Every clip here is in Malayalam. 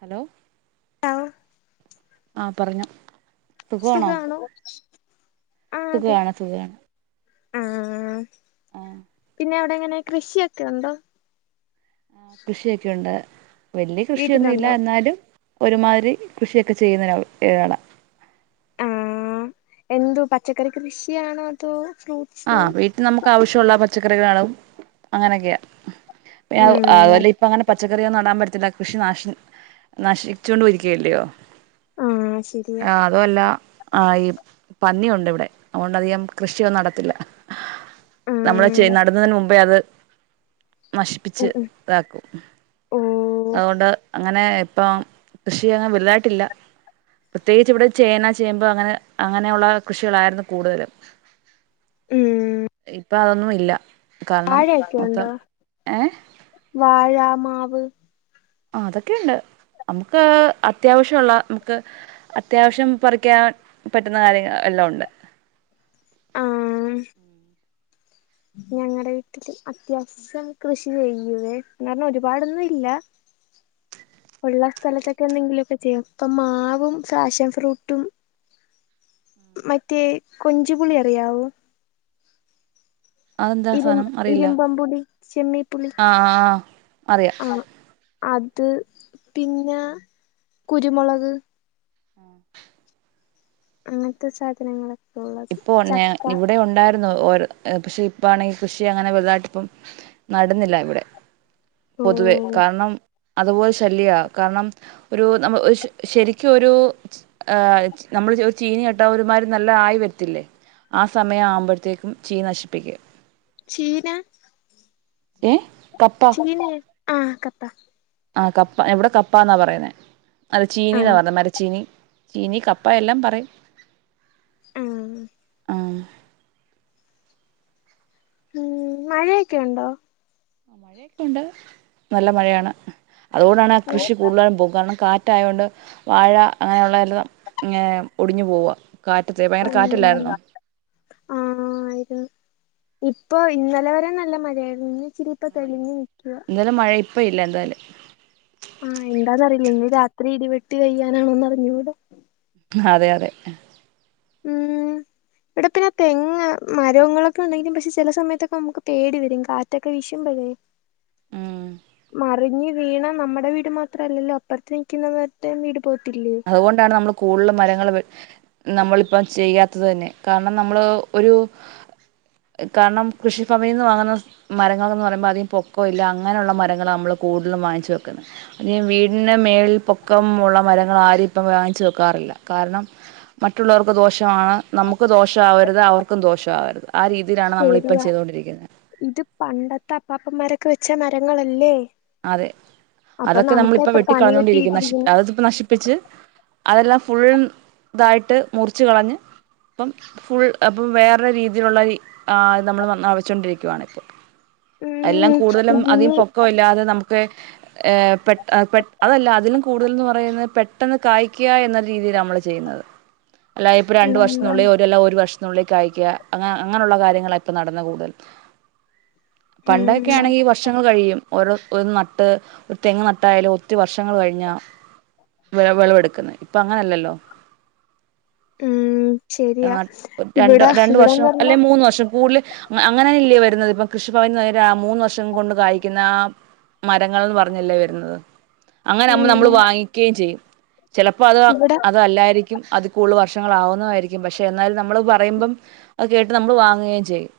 ഹലോ ആഹ് ആഹ് പറഞ്ഞൊ സുഖവാണോ സു സുഖവാണ് സുഖവാണ് ആഹ് ആഹ് പിന്നെ അവിടെങ്ങനെ കൃഷിയൊക്കെ ഒണ്ടൊ ആഹ് കൃഷിയൊക്കെയുണ്ട് വല്യ കൃഷിയൊന്നും ഇല്ല വീട്ടിലുണ്ടോ എന്നാലും ഒരുമാതിരി കൃഷിയൊക്കെ ചെയ്യുന്നരാള് [unintelligible] എന്തുവ പച്ചക്കറി കൃഷിയാണോ അതോ ഫ്രൂ ആഹ് വീട്ടിൽ നമുക്കാവശ്യൊള്ള പച്ചക്കറികളും അങ്ങനെയൊക്കെയാ പിന്നവു ഉം അതുപോലെ ഇപ്പങ്ങനെ പച്ചക്കറിയൊന്നും നടാൻ പറ്റത്തില്ല കൃഷി നാശിൻ നശിച്ചോണ്ടും ഇരിക്കുവല്ലയോ ആഹ് ശരിയാ ആഹ് അതുവല്ല ആഹ് ഈ പന്നിയുണ്ട് ഇവിടെ അതുകൊണ്ടധികം കൃഷിയൊന്നും നടത്തില്ല ഉം നമ്മള് ചെ നടുന്നതിന് മുമ്പേ അത് നശിപ്പിച്ച് ഉം ഉം ഇതാക്കും ഓഹ് അതുകൊണ്ട് അങ്ങനെ ഇപ്പം കൃഷി അങ്ങ് വലുതായിട്ടില്ല പ്രത്യേകിച്ച് ഇവിടെ ചേന ചേമ്പ് അങ്ങനെ അങ്ങനെയുള്ള കൃഷികളായിരുന്നു കൂടുതലും ഉം ഇപ്പൊ അതൊന്നും ഇല്ല കാരണം വാഴ ഒക്കെ മൊത്തം ഉണ്ടോ ഏ വാഴ മാവ് ആഹ് അതൊക്കെ ഉണ്ട് നമുക്ക് അത്യാവശ്യ ഉള്ള നമുക്ക് അത്യാവശ്യം പറിക്കാൻ പറ്റുന്ന കാര്യങ്ങൾ എല്ലാം ഉണ്ട് ഉം ഞങ്ങടെ വീട്ടില് അത്യാവ സം കൃഷി ചെയ്യുവേ എന്ന് പറഞ്ഞ ഒരു പാട് ഒന്നും ഇല്ല ഉള്ള സ്ഥലത്തൊക്കെ എന്തെങ്കിലു ഒക്കെ ചെയ്യാം ഇപ്പം മാവും ഫാഷൻ ഫ്രൂട്ടും മറ്റേ കൊഞ്ചു പുളി അറിയാവോ അതെന്താ ഇരു സാധനം അറിയില്ല ഇരുമ്പം പുളി ചെമ്മീപ്പുളി ആ ആ ആ അറിയാം ആഹ് അത് പിന്നെ കുരുമുളക് ആഹ് അങ്ങനത്തെ സാധനങ്ങള് ഇപ്പോ [unintelligible] ഇവിടെ ഉണ്ടായ രുന്നു ഓരോ പക്ഷെ ഇപ്പാണെങ്കി കൃഷി അങ്ങനെ വെലുതായിട്ട് ഇപ്പം നടന്നില്ല ഇവിടെ പൊതുവെ ഓഹ് കാരണം അതുപോലെ ശല്ല്യാ കാരണം ഒരു നമ്മ ഒരു ശ ശെരിക്കു ഒരു ആഹ് നമ്മള് ഒര് ചീനി നട്ടാ ഒരു മാതിരി നല്ല ആയി വ ത്തില്ലേ ആ സമയം ആവുമ്പോഴത്തേക്കും ചീനി നശിപ്പിക്കും ചീന ഏഹ് കപ്പാ ചീന ആഹ് കപ്പ ആഹ് കപ്പ ഏഹ് ഇവിടെ കപ്പാ എന്നാ പറയുന്നേ അത് ചീനീന്നാ ആഹ് പറഞ്ഞെ മരച്ചീനി ചീനി കപ്പ എല്ലാം പറയും ഉം ആഹ് ഉം മഴയൊക്കെ ഉണ്ടോ ആഹ് മഴ ഒക്കെ ഉണ്ട് നല്ല മഴയാണ് അതു കൊണ്ടാണ് കൃഷി കൂടുതലും പോക കാരണം കാ റ്റ് ആയോണ്ട് വാഴ അങ്ങനെ ഉള്ളതെല്ലാം ഏഹ് ഒടിഞ്ഞു പോവ കാറ്റത്ത് [unintelligible] ഉം കാറ്റല്ലായിരുന്നോ ആഹ് ഇപ്പൊ ഇന്നലെ വരെ നല്ല മഴയായിരുന്നു ഇന്ന് ഇച്ചിരി ഇപ്പ തെളിഞ്ഞ് നിക്കുവാ യങ്കര മഴ ഇപ്പം ഇല്ല എന്തായാലും ആഹ് എന്താന്ന് അറിയില്ല ഇന്ന് രാത്രി ഇടി വെട്ടി പെയ്യാനാണോ എന്നറിഞ്ഞൂടാ അതെ അതെ ഉം ഇവിടെ പിന്നെ തെങ്ങ് മരങ്ങളൊക്കെ ഉണ്ടെങ്കിലും പക്ഷെ ചില സമയത്തൊക്കെ നമുക്ക് പേടി വരും കാ റ്റൊക്കെ വീശുമ്പഴേ ഉം മറിഞ്ഞി വീണാൽ നമ്മടെ വീട് മാത്ര അല്ലല്ലോ അപ്പറത്ത് നിക്കുന്ന മറ്റേ വീട് പോവത്തില്ലേ ഇതാണ് നമ്മള് കൂടുതല് മരങ്ങള് നമ്മളിപ്പം ചെയ്യാത്തത് തന്നെ കാരണം നമ്മള് ഒരു കാരണം കൃഷി ഭവനിന്ന് വാങ്ങുന്ന മരങ്ങളാണ് എന്ന് പറയുമ്പോ അധികം പൊക്കം ഇല്ല അങ്ങനെ ഉള്ള മരങ്ങളാ നമ്മള് കൂടുതലും വാങ്ങിച്ച് വെക്കുന്നെ അധികം വീടിന്റെ മേളിൽ പൊക്കമുള്ള മരങ്ങൾ ആരും ഇപ്പം വാങ്ങിച്ചു വെക്കാറില്ല കാരണം മറ്റുള്ളവർക്ക് ദോഷ ആണ് നമുക്ക് ദോഷം ആവരുത് അവർക്കും ദോഷം ആവരുത് ആ രീ രീതിയിലാണ് നമ്മളിപ്പം ശരിയാ ചെയ്തോണ്ടിരിക്കുന്നെ ഇത് പണ്ടത്തെ അപ്പാപ്പന്മാരൊക്കെ വെച്ച മരങ്ങളല്ലേ? അതെ അപ്പൊ അതൊക്കെ നമുക്ക് നമ്മളിപ്പൊ ഇപ്പൊ വെട്ടി പണി കളഞ്ഞോണ്ടിരിക്കുന്നു നശി കിട്ടിയിട്ടിരിക്കുന്നു അത് നശിപ്പി ച്ച് അതെല്ലാം ഫുൾ ഇതായിട്ട് മുറിച്ച് കളഞ്ഞ് ഇപ്പം ഫുൾ അപ്പം വേറെ രീതിയിലുള്ള ആഹ് നമ്മൾ നവച്ചൊണ്ടിരിക്കയാണ് ഉം എല്ലം കൂടുതലും അധികം ഇതിന് പൊക്കവില്ലാതെ നമുക്ക് ഏഹ് പെ പെട്ട അതല്ല അതിലും കൂടുതല്ന്ന് പറയുന്നേ പെട്ടെന്ന് കായ്ക്കാ എന്ന രീതിയിലാ നമ്മള് ചി ചെയ്യുന്നത് അല്ലാതെ ഇപ്പോ രണ്ട് ഉം വർഷത്തിനുള്ളിൽ അല്ല ഒരു വർഷ ത്തിനുള്ളി കായ്ക്കാ അങ്ങ അങ്ങനുള്ള കാര്യങ്ങളാ ഇപ്പൊ നടക്കുന്നേ കൂടുതലും പണ്ടൊക്കെ ഉം ആണെങ്കി വർഷങ്ങൾ കഴിയും ഓരോ ന്ന് നട്ട് ഒരു തെങ്ങ് നട്ടായാലും ഒത്തിരി വർഷങ്ങൾ കഴിഞ്ഞാ വേ വേളവെടുക്കുന്നത് ഇപ്പൊ അങ്ങനെയല്ലല്ലോ ഉം ശരിയാ ആഹ് ഇവിടെ രണ്ട് ഇവിടെന്ന് വർഷം അല്ലെ പറഞ്ഞാ മൂന്ന് വർഷം കൂടുതലും അങ്ങനിയല്ലേ വരുന്നത് ഇപ്പം കൃഷിഭവൻന്ന് തരും മൂന്ന് വർഷം കൊണ്ട് കായിക്കുന്ന ആഹ് മരങ്ങൾന്ന് പറഞ് അല്ലേ വരുന്നത് അങ്ങനെ നമ്മ നമ്മൾ ഉം വാങ്ങിക്കയും ചെയ്യും ചെലപ്പോ അതോ ഇവിടെ അതല്ലായിരിക്കും അതി കൂടുതൽ വർഷങ്ങൾ ആവുന്നതായിരിക്കും പക്ഷെ എന്നാലും നമ്മള് അത് പറയുമ്പം അത് കേട്ട് നമ്മൾ വാങ്ങുകയും ചെയ്യും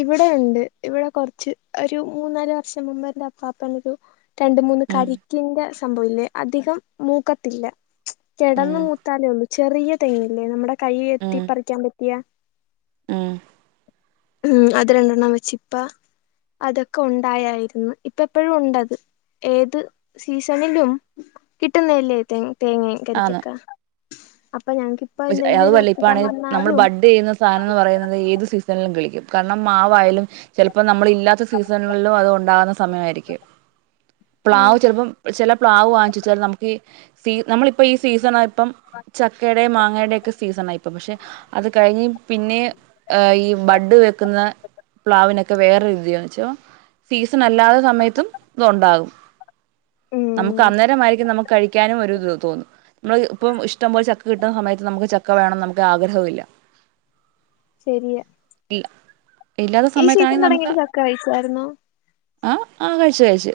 ഇവിടെയുണ്ട് ഇവിടെ കൊറച്ച് ഒരു മൂന്നാലു വർഷം മുമ്പ് എന്റെ അപ്പാപ്പനൊരു രണ്ട് മൂന്ന് ഉം കരിക്കിന്റെ സംഭവയില്ലേ അധികം മൂക്കത്തില്ല കെടന്ന് ഉം മൂത്താലേയൊള്ളൂ ചെറിയ തെങ്ങില്ലേ നമ്മുടെ കൈ എത്തി ഉം പ്പറിക്കാൻ പറ്റിയ ഉം ഉം അത് രണ്ടെണ്ണം വെച്ച് ഇപ്പം അതൊക്കെ ഒണ്ടായായിരുന്നു ഇപ്പ എപ്പഴും ഉണ്ടത് ഏത് സീസണിലും കിട്ടുന്നയല്ലേ തേങ്ങ കരിക്കക്കെ അപ്പൊ ഞങ്ങക്ക് പക്ഷേ അതുവല്ല ഇപ്പായാണെ നമ്മള് ബഡ് ചെയ്യുന്ന സാധനം എന്ന് പറയുന്നത് ഏത് സീസണിലും കിളിക്കും കാരണം മാവായാലും ചെലപ്പോ നമ്മളില്ലാത്ത സീസണുകളിലും അത് ഒണ്ടാകുന്ന സമയമായിരിക്കും ആ പ്ലാവ് ചിലപ്പം ചെല പ്ലാവ് വാങ്ങിച്ച് വെച്ചാലും നമുക്ക് നമ്മളിപ്പൊ ഈ സീസണാ ഇപ്പം ചക്കയുടെ മാങ്ങയുടെ ഒക്കെ സീസണായിപ്പൊ പക്ഷെ അത് കഴിഞ്ഞ് പിന്നെ ഈ ബഡ് വെക്കുന്ന പ്ലാവിനൊക്കെ വേറെര് ഇത് യാന്ന് വെച്ചോ സീസണല്ലാതെ സമയത്തും ഇത് ഉണ്ടാകും നമുക്ക് ഉം അന്നേരമായിരിക്കും നമുക്ക് കഴിക്കാനും ഒരു ഇത് തോന്നും നമ്മ ഇപ്പം ഇഷ്ടം പോലെ ചക്ക കിട്ടുന്ന സമയത്ത് നമുക്ക് ചക്ക വേണംന്ന് നമുക്ക് ആഗ്രഹവുമില്ല ശരിയ ഇല്ല ഇല്ലാത്ത സമയത്താണെങ്കി നമുക്ക് തുടങ്ങിട്ട് ചക്ക കഴിച്ചായിരുന്നോ ആഹ് ആഹ് കഴിച്ച് കഴിച്ച്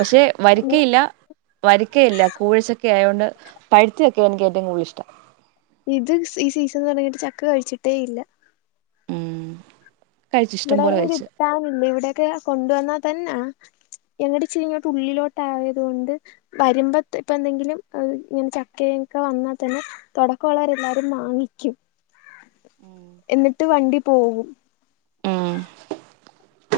പക്ഷെ ഉം വരിക്കയില്ല വരിക്കയില്ല കൂവ ചക്ക ആയോണ്ട് പഴുത്ത ചക്കെയാ എനിക്ക് ഏറ്റവും കൂടുതലിഷ്ടം ഇത് ഈ സീസൺ തുടങ്ങിയിട്ട് ചക്ക കഴിച്ചിട്ടേയില്ല ഉം കഴിച്ചു ഇഷ്ടം പോലെ ഇവിടെയൊന്നും കഴിച്ചു കിട്ടാനില്ല ഇവിടെയെക്കെ കൊണ്ട് വന്നാ തന്നെ ഞങ്ങട് ഇിച്ചരിങ്ങോട്ട് ഉള്ളിലോട്ടായത് കൊണ്ട് വരുമ്പം ഇപ്പന്തെങ്കിലും ഇങ്ങനെ ചക്കയൊക്കെ വന്നാ തന്നെ തൊടക്കം ഒള്ളവരെല്ലാരും വാങ്ങിക്കും എന്നിട്ട് വണ്ടി പോകും ഉം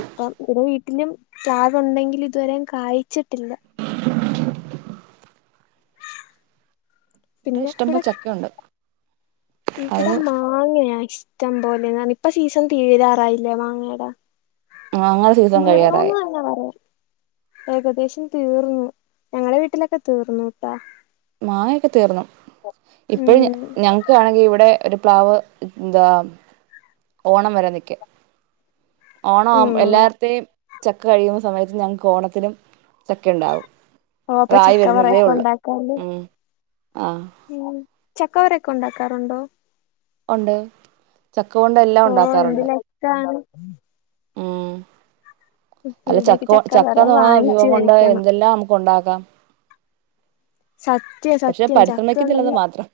അപ്പം ഇവിടെ വീട്ടിലും പ്ലാവ് ഉണ്ടെങ്കിലും ഇതുവരെ കായിച്ചിട്ടില്ല [inaudible] പിന്നെ ഇഷ്ടം ഇവിടെ പോലെ ചക്കയുണ്ട് അത് ഇവിടെ മാ ങ്ങയാ ഇഷ്ടം പോലെ ഇപ്പ സീസൺ തീരാറായില്ലേ മാങ്ങേടെ മാങ്ങ സീസൺ കഴിയാറായി ആ [unintelligible] ഏകദേശം തീർന്നു ഞങ്ങളുടെ വീട്ടിലൊക്കെ തീർന്നു ട്ടാ മാങ്ങക്കെ തീർന്നു ഇപ്പഴ ഉം ഞങ്ങക്ക് ആണെങ്കിൽ ഇവിടെ ഒരു പ്ലാവ് എന്താ ഓണം വരാൻ നിക്ക ഓണം ആ ഉം എല്ലാർത്തെയും ചക്ക കഴിയുന്ന സമയത്ത് ഞങ്ങൾക്ക് ഓണത്തിനും ചക്ക ഉണ്ടാവും അതായി വരുന്നതേ ഉള്ളൂ കൈ ഏഹ് ആഹ് ഉ ചക്കവരൊക്കെ ഉണ്ടാക്കാറുണ്ടോ ഉണ്ട് ചക്ക കൊണ്ട് എല്ലാം ഉണ്ടാക്കാറുണ്ട് ച്ചാണ് ഉം അല്ല ഇവിടെയൊക്കെ ചക്ക ചക്കവറ ചക്കന്ന് പറഞ്ഞ വാങ്ങിച്ചു വിഭവം കൊണ്ട് കഴിക്കണം എന്തെല്ലാം നമുക്ക് ഉണ്ടാക്കാം സത്യം പക്ഷെ സത്യം ചക്ക പരിശ്രമിക്കുന്നില്ലെന്ന് ഉണ്ടെങ്കി മാത്രം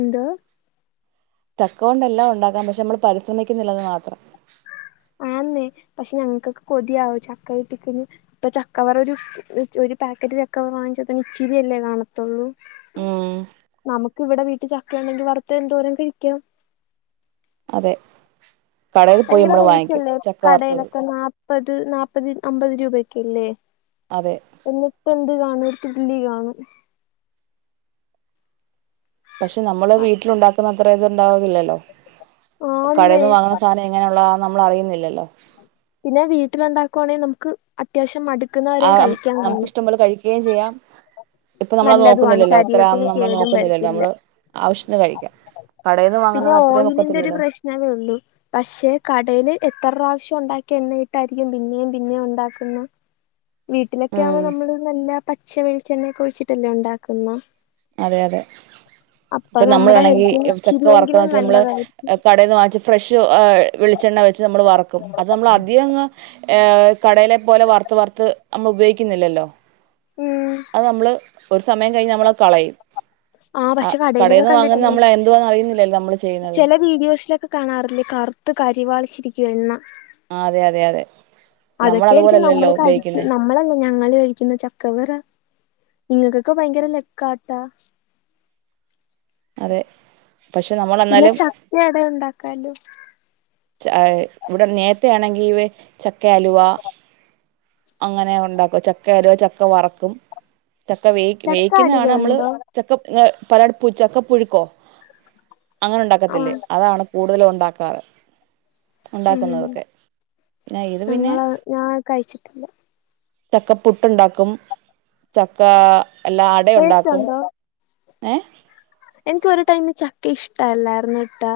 എന്തോ ചക്ക കൊണ്ട് എല്ലാം ഉണ്ടാക്കാം പക്ഷെ നമ്മള് പരിശ്രമിക്കുന്നില്ലെന്ന് മാത്രം ആന്നെ പക്ഷെ ഞങ്ങക്ക്ക്ക് കൊതിയാവ ചക്കട്ടിക്കന്ന് ഇപ്പൊ ചക്കവർ ഒരു ഒരു പാക്കറ്റ് ചക്കവർ വാങ്ങിച്ചപ്പ ഇച്ചിരി അല്ലേ കാണത്തുള്ളൂ ഉം നമുക്ക് ഇവിടെ വീട്ടിൽ ചക്ക ഉണ്ടെങ്കിൽ വറുത്ത എന്തോരം കഴിക്കാം അതെ കടയിൽ പോയി ഭയങ്കര നമ്മൾ വാങ്ങിക്കും ചക്ക വറുത്തത് മുപ്പത് നാപ്പത് അമ്പത് രൂപ ഒക്കെല്ലേ അതെ എന്നിട്ട് എന്ത് കാണും ഒരു തുള്ളി കാണും പക്ഷെ നമ്മള് വീട്ടിലുണ്ടാക്കുന്ന അത്ര ഇതുണ്ടാവുന്നില്ലല്ലോ കടയിൽ ആന്നേ നിന്ന് വാങ്ങണ സാധനം എങ്ങനെയുള്ളതാന്ന് നമ്മൾ അറിയുന്നില്ലല്ലോ പിന്നെ വീട്ടിലുണ്ടാക്കുവാണെങ്കി നമുക്ക് അത്യാവശ്യം മടുക്കുന്നവരെയും കഴിക്കാൻ തോന്നും കഴിക്കേം ചെയ്യാം ഇപ്പൊ നമ്മള് നല്ലതുമാണ് നോക്കുന്നില്ലല്ലോ ശരീരത്തിന് ഇത്രയാന്നൊന്നും നമ്മൾ കേടും നോക്കുന്നില്ലല്ലോ വരത്തില്ല നമ്മള് ആവശ്യത്തിന്ന് കഴിക്കാം കടേന്ന് വാങ്ങുന്നത് അത്രയും ഒക്കത്തില്ലല്ലോ ഞാനേ ഉള്ളു പക്ഷെ കടേല് എത്ര പ്രാവശ്യം ഒണ്ടാക്കി എണ്ണയിട്ടായിരിക്കും പിന്നെയും പിന്നെയും ഒണ്ടാക്കുന്ന വീട്ടിലൊക്കെ ഉം ആവുമ്പോ നമ്മള് നല്ല പച്ച വെളിച്ചെണ്ണയൊക്കെ ഒഴിച്ചിട്ടല്ലേ ഉണ്ടാക്കുന്ന അതെ അതെ ഇപ്പൊ നമ്മുടെ നമ്മളാണെങ്കിൽ ഹെൽത്തിന് ചെക്ക വറക്കന്ന് ഇച്ചിരിയെങ്കിലും വെച്ചാ നമ്മള് നല്ലതായിരിക്കും കടേന്ന് വാങ്ങിച്ച് ഫ്രഷ് വെളിച്ചെണ്ണ വെച്ച് നമ്മൾ വറുക്കും അത് നമ്മൾ അധികംങ്ങ് ഏഹ് കടയിലെ പോലെ വറുത്ത് വറുത്ത് നമ്മൾ ഉപയോഗിക്കുന്നില്ലല്ലോ ഉം അത് നമ്മള് ഒരു സമയം കഴിഞ്ഞ നമ്മളത് കളയും ആ ആഹ് പക്ഷെ കടയിലൊക്കെ കടേന്ന് വാങ്ങുന്നത് നമ്മൾ എന്തുവാന്ന് അറിയുന്നില്ലല്ലോ നമ്മള് ചെയ്യുന്നത് ചെല വീഡിയോസിലൊക്കെ കാണാറില്ലേ കറുത്ത് കരിവാളിച്ചിരിക്കുവ എണ്ണ ആഹ് അതെ അതെ അതെ നമ്മൾ അതൊക്കെ ആയിരിക്കും അതുപോലെല്ലല്ലോ നമ്മള് കഴി ഉപയോഗിക്കുന്നേ നമ്മളല്ല ഞങ്ങള് കഴിക്കുന്ന ചക്കവറ നിങ്ങക്കൊക്കെ ഭയങ്കര ലക്കാട്ടാ അതെ പക്ഷെ നമ്മൾ പിന്നെ എന്നാലും ചക്ക അട ഉണ്ടാക്കാലോ ച്ച ആയെ ഇവിടെ നേരത്തേ ആണെങ്കി ഇവെ ചക്ക അലുവ അങ്ങനാ ഉണ്ടാക്കുവാ ചക്ക അലുവ ചക്ക വറക്കും ചക്ക വേയിക്കും ചക്ക വേയിക്ക്ന്ന് അലുവ ആണ് അമ്മള് ഉണ്ടോ ചക്ക ഇങ്ങള് പലട് പ്പു ചക്കപ്പുഴുക്കോ അങ്ങനെ ഉണ്ടാക്കത്തില്ലേ ആഹ് അതാണ് കൂടുതലും ഉണ്ടാക്കാറ് ഉം ഒണ്ടാക്കുന്നതൊക്കെ പിന്നെ ഇത് പിന്നെ ഞങ്ങള് ഞാൻ കഴിച്ചിട്ടില്ല ചക്ക പുട്ടുണ്ടാക്കും ചക്ക എല്ലാ ടേസ്റ്റ് അടയൊണ്ടാക്കും ഉണ്ടോ ഏഹ് എനിക്ക് ഒരു ടൈമി ചക്ക ഇഷ്ട അല്ലാരുന്നു ട്ടാ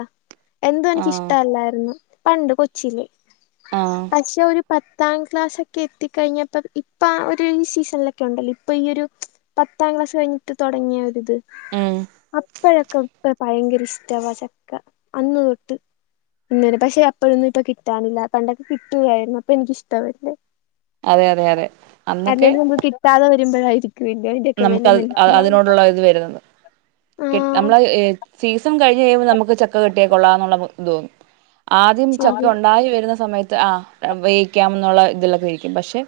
എന്തോ ആ എനിക്കിഷ്ട അല്ലായിരുന്നു പണ്ട് കൊച്ചില് ആ പക്ഷെ ഒരു പത്താം ക്ലാസൊക്കെ എത്തിക്കഴിഞ്ഞപ്പ ഇപ്പൊ ആ ഒരു ഈ സീസൺലൊക്കെ ഉണ്ടല്ലോ ഇപ്പൊ ഈ ഒരു പത്താം ക്ലാസ് കഴിഞ്ഞിട്ട് തൊടങ്ങിയ ആ ഒര് ഇത് ഉം അപ്പോഴൊക്കെ ഇപ്പ ഭയങ്കര ഇഷ്ടവാ ചക്ക അന്ന് തൊട്ട് തിന്നേനെ പക്ഷെ അപ്പഴൊന്നും ഇപ്പ കിട്ടാനില്ല പണ്ടൊക്കെ കിട്ടുകായിരുന്നു അപ്പൊ എനിക്കിഷ്ടവല്ല അതെ അതെ അതെ അന്നൊക്കെ അല്ലേലും നമുക്ക് കിട്ടാതെ വരുമ്പഴായിരിക്കും നമുക്ക് അത് അതിനോടുള്ള ഇത് വരുന്നത് കിട്ട് ആഹ് നമ്മളത് ഈ സീസൺ കഴിഞ് കഴിയുമ്പോ നമുക്ക് ചക്ക കിട്ടിയാൽ കൊള്ളാംന്നുള്ള ഇത് തോന്നും ആദ്യം ചക്ക ശരിയാ ഒണ്ടായി വരുന്ന സമയത്ത് ആഹ് ഉപയോഗിക്കാംന്നുള്ള ഇതിലൊക്കെ ഇരിക്കും പക്ഷെ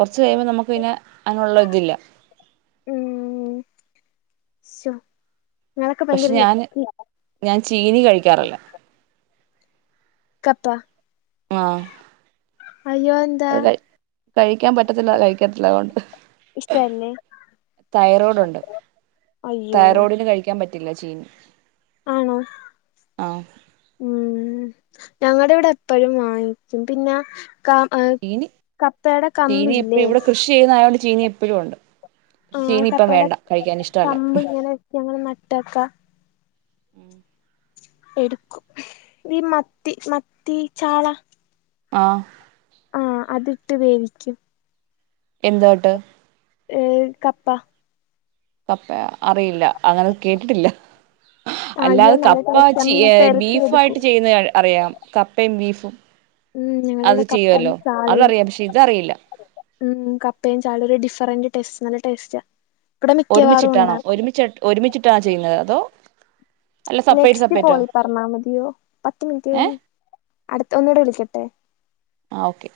കൊർച്ച് കഴിയുമ്പോ നമുക്ക് പിന്നെ അതിനുള്ള ഇതില്ല ഉം ശൊ പക്ഷെ ഞാന് ഞാൻ ചീനി കഴിക്കാറില്ല കപ്പ ആഹ് അയ്യോ അതെന്താ അത് കഴി കഴിക്കാൻ പറ്റത്തില്ല കഴിക്കത്തില്ല അതുകൊണ്ട് ഇഷ്ടല്ലേ തൈറോയ്ഡ് ഉണ്ട് അയ്യോ തൈറോയ്ഡിന് കഴിക്കാൻ പറ്റ റ്റില്ല ചീനി ആണോ ആഹ് ഉം ഞങ്ങടെ ഇവിടെ എപ്പഴും വാങ്ങിക്ക്യും പിന്നെ. ക എഹ് ചീനി കപ്പേടെ കമ്പില്ലേ ഷി ചെയ്യുന്നതായോണ്ട് ചീനി എപ്പഴും ഉണ്ട് പക്ഷെ ആഹ് ചീനി ഇപ്പം വേണ്ട കഴിക്കാൻ ഇഷ്ടവല്ല ഇത്‌ പോലെ നട്ട് വെക്കാ ഉം എടുക്കും ഈ മത്തി മത്തി ചാള ആഹ് ആഹ് അതിട്ട് വേവിക്കും എന്തോ ഇട്ട് ഏഹ് കപ്പ കപ്പെ അറിയില്ല അങ്ങനെ കേട്ടിട്ടില്ല ആ അയ്യോ അല്ലാതെ നല്ല ടേസ്റ്റാ കപ്പച്ചി മീൻ യേ പെരട്ടി ബീഫു ആയിട്ട് എടുക്കും ചെയ്യുന്നത് കണ്ട് അറിയാം കപ്പേം ബീഫും ഉം അത് ഞങ്ങളിവിടെ കപ്പയും ചെയ്യുവല്ലോ ചാളയും അതറിയാം പക്ഷെ ഇതറിയില്ല. ഉം കപ്പയും ചാളീം ഒരു ഡിഫറന്റ് ടേസ്റ്റ് നല്ല ടേസ്റ്റാ ഇവിടെ മിക്കവാറും ഒരുമിച്ചിട്ടാണോ ഉണ്ടാക്കും. ഒരുമിച്ച് ഒരുമിച്ചിട്ടാണോ ചെയ്യുന്നത് അതോ. അല്ല സെപ്പറേറ്റ് നെക്സ്റ്റ് സെപ്പറേറ്റോ കോളി പറഞ്ഞാ മതിയോ പത്ത് മിനിറ്റ് കഴിഞ്ഞ് ഏഹ് അടുത്ത ഒന്നൂടെ വിളിക്കട്ടെ. ആഹ് ഓക്കെ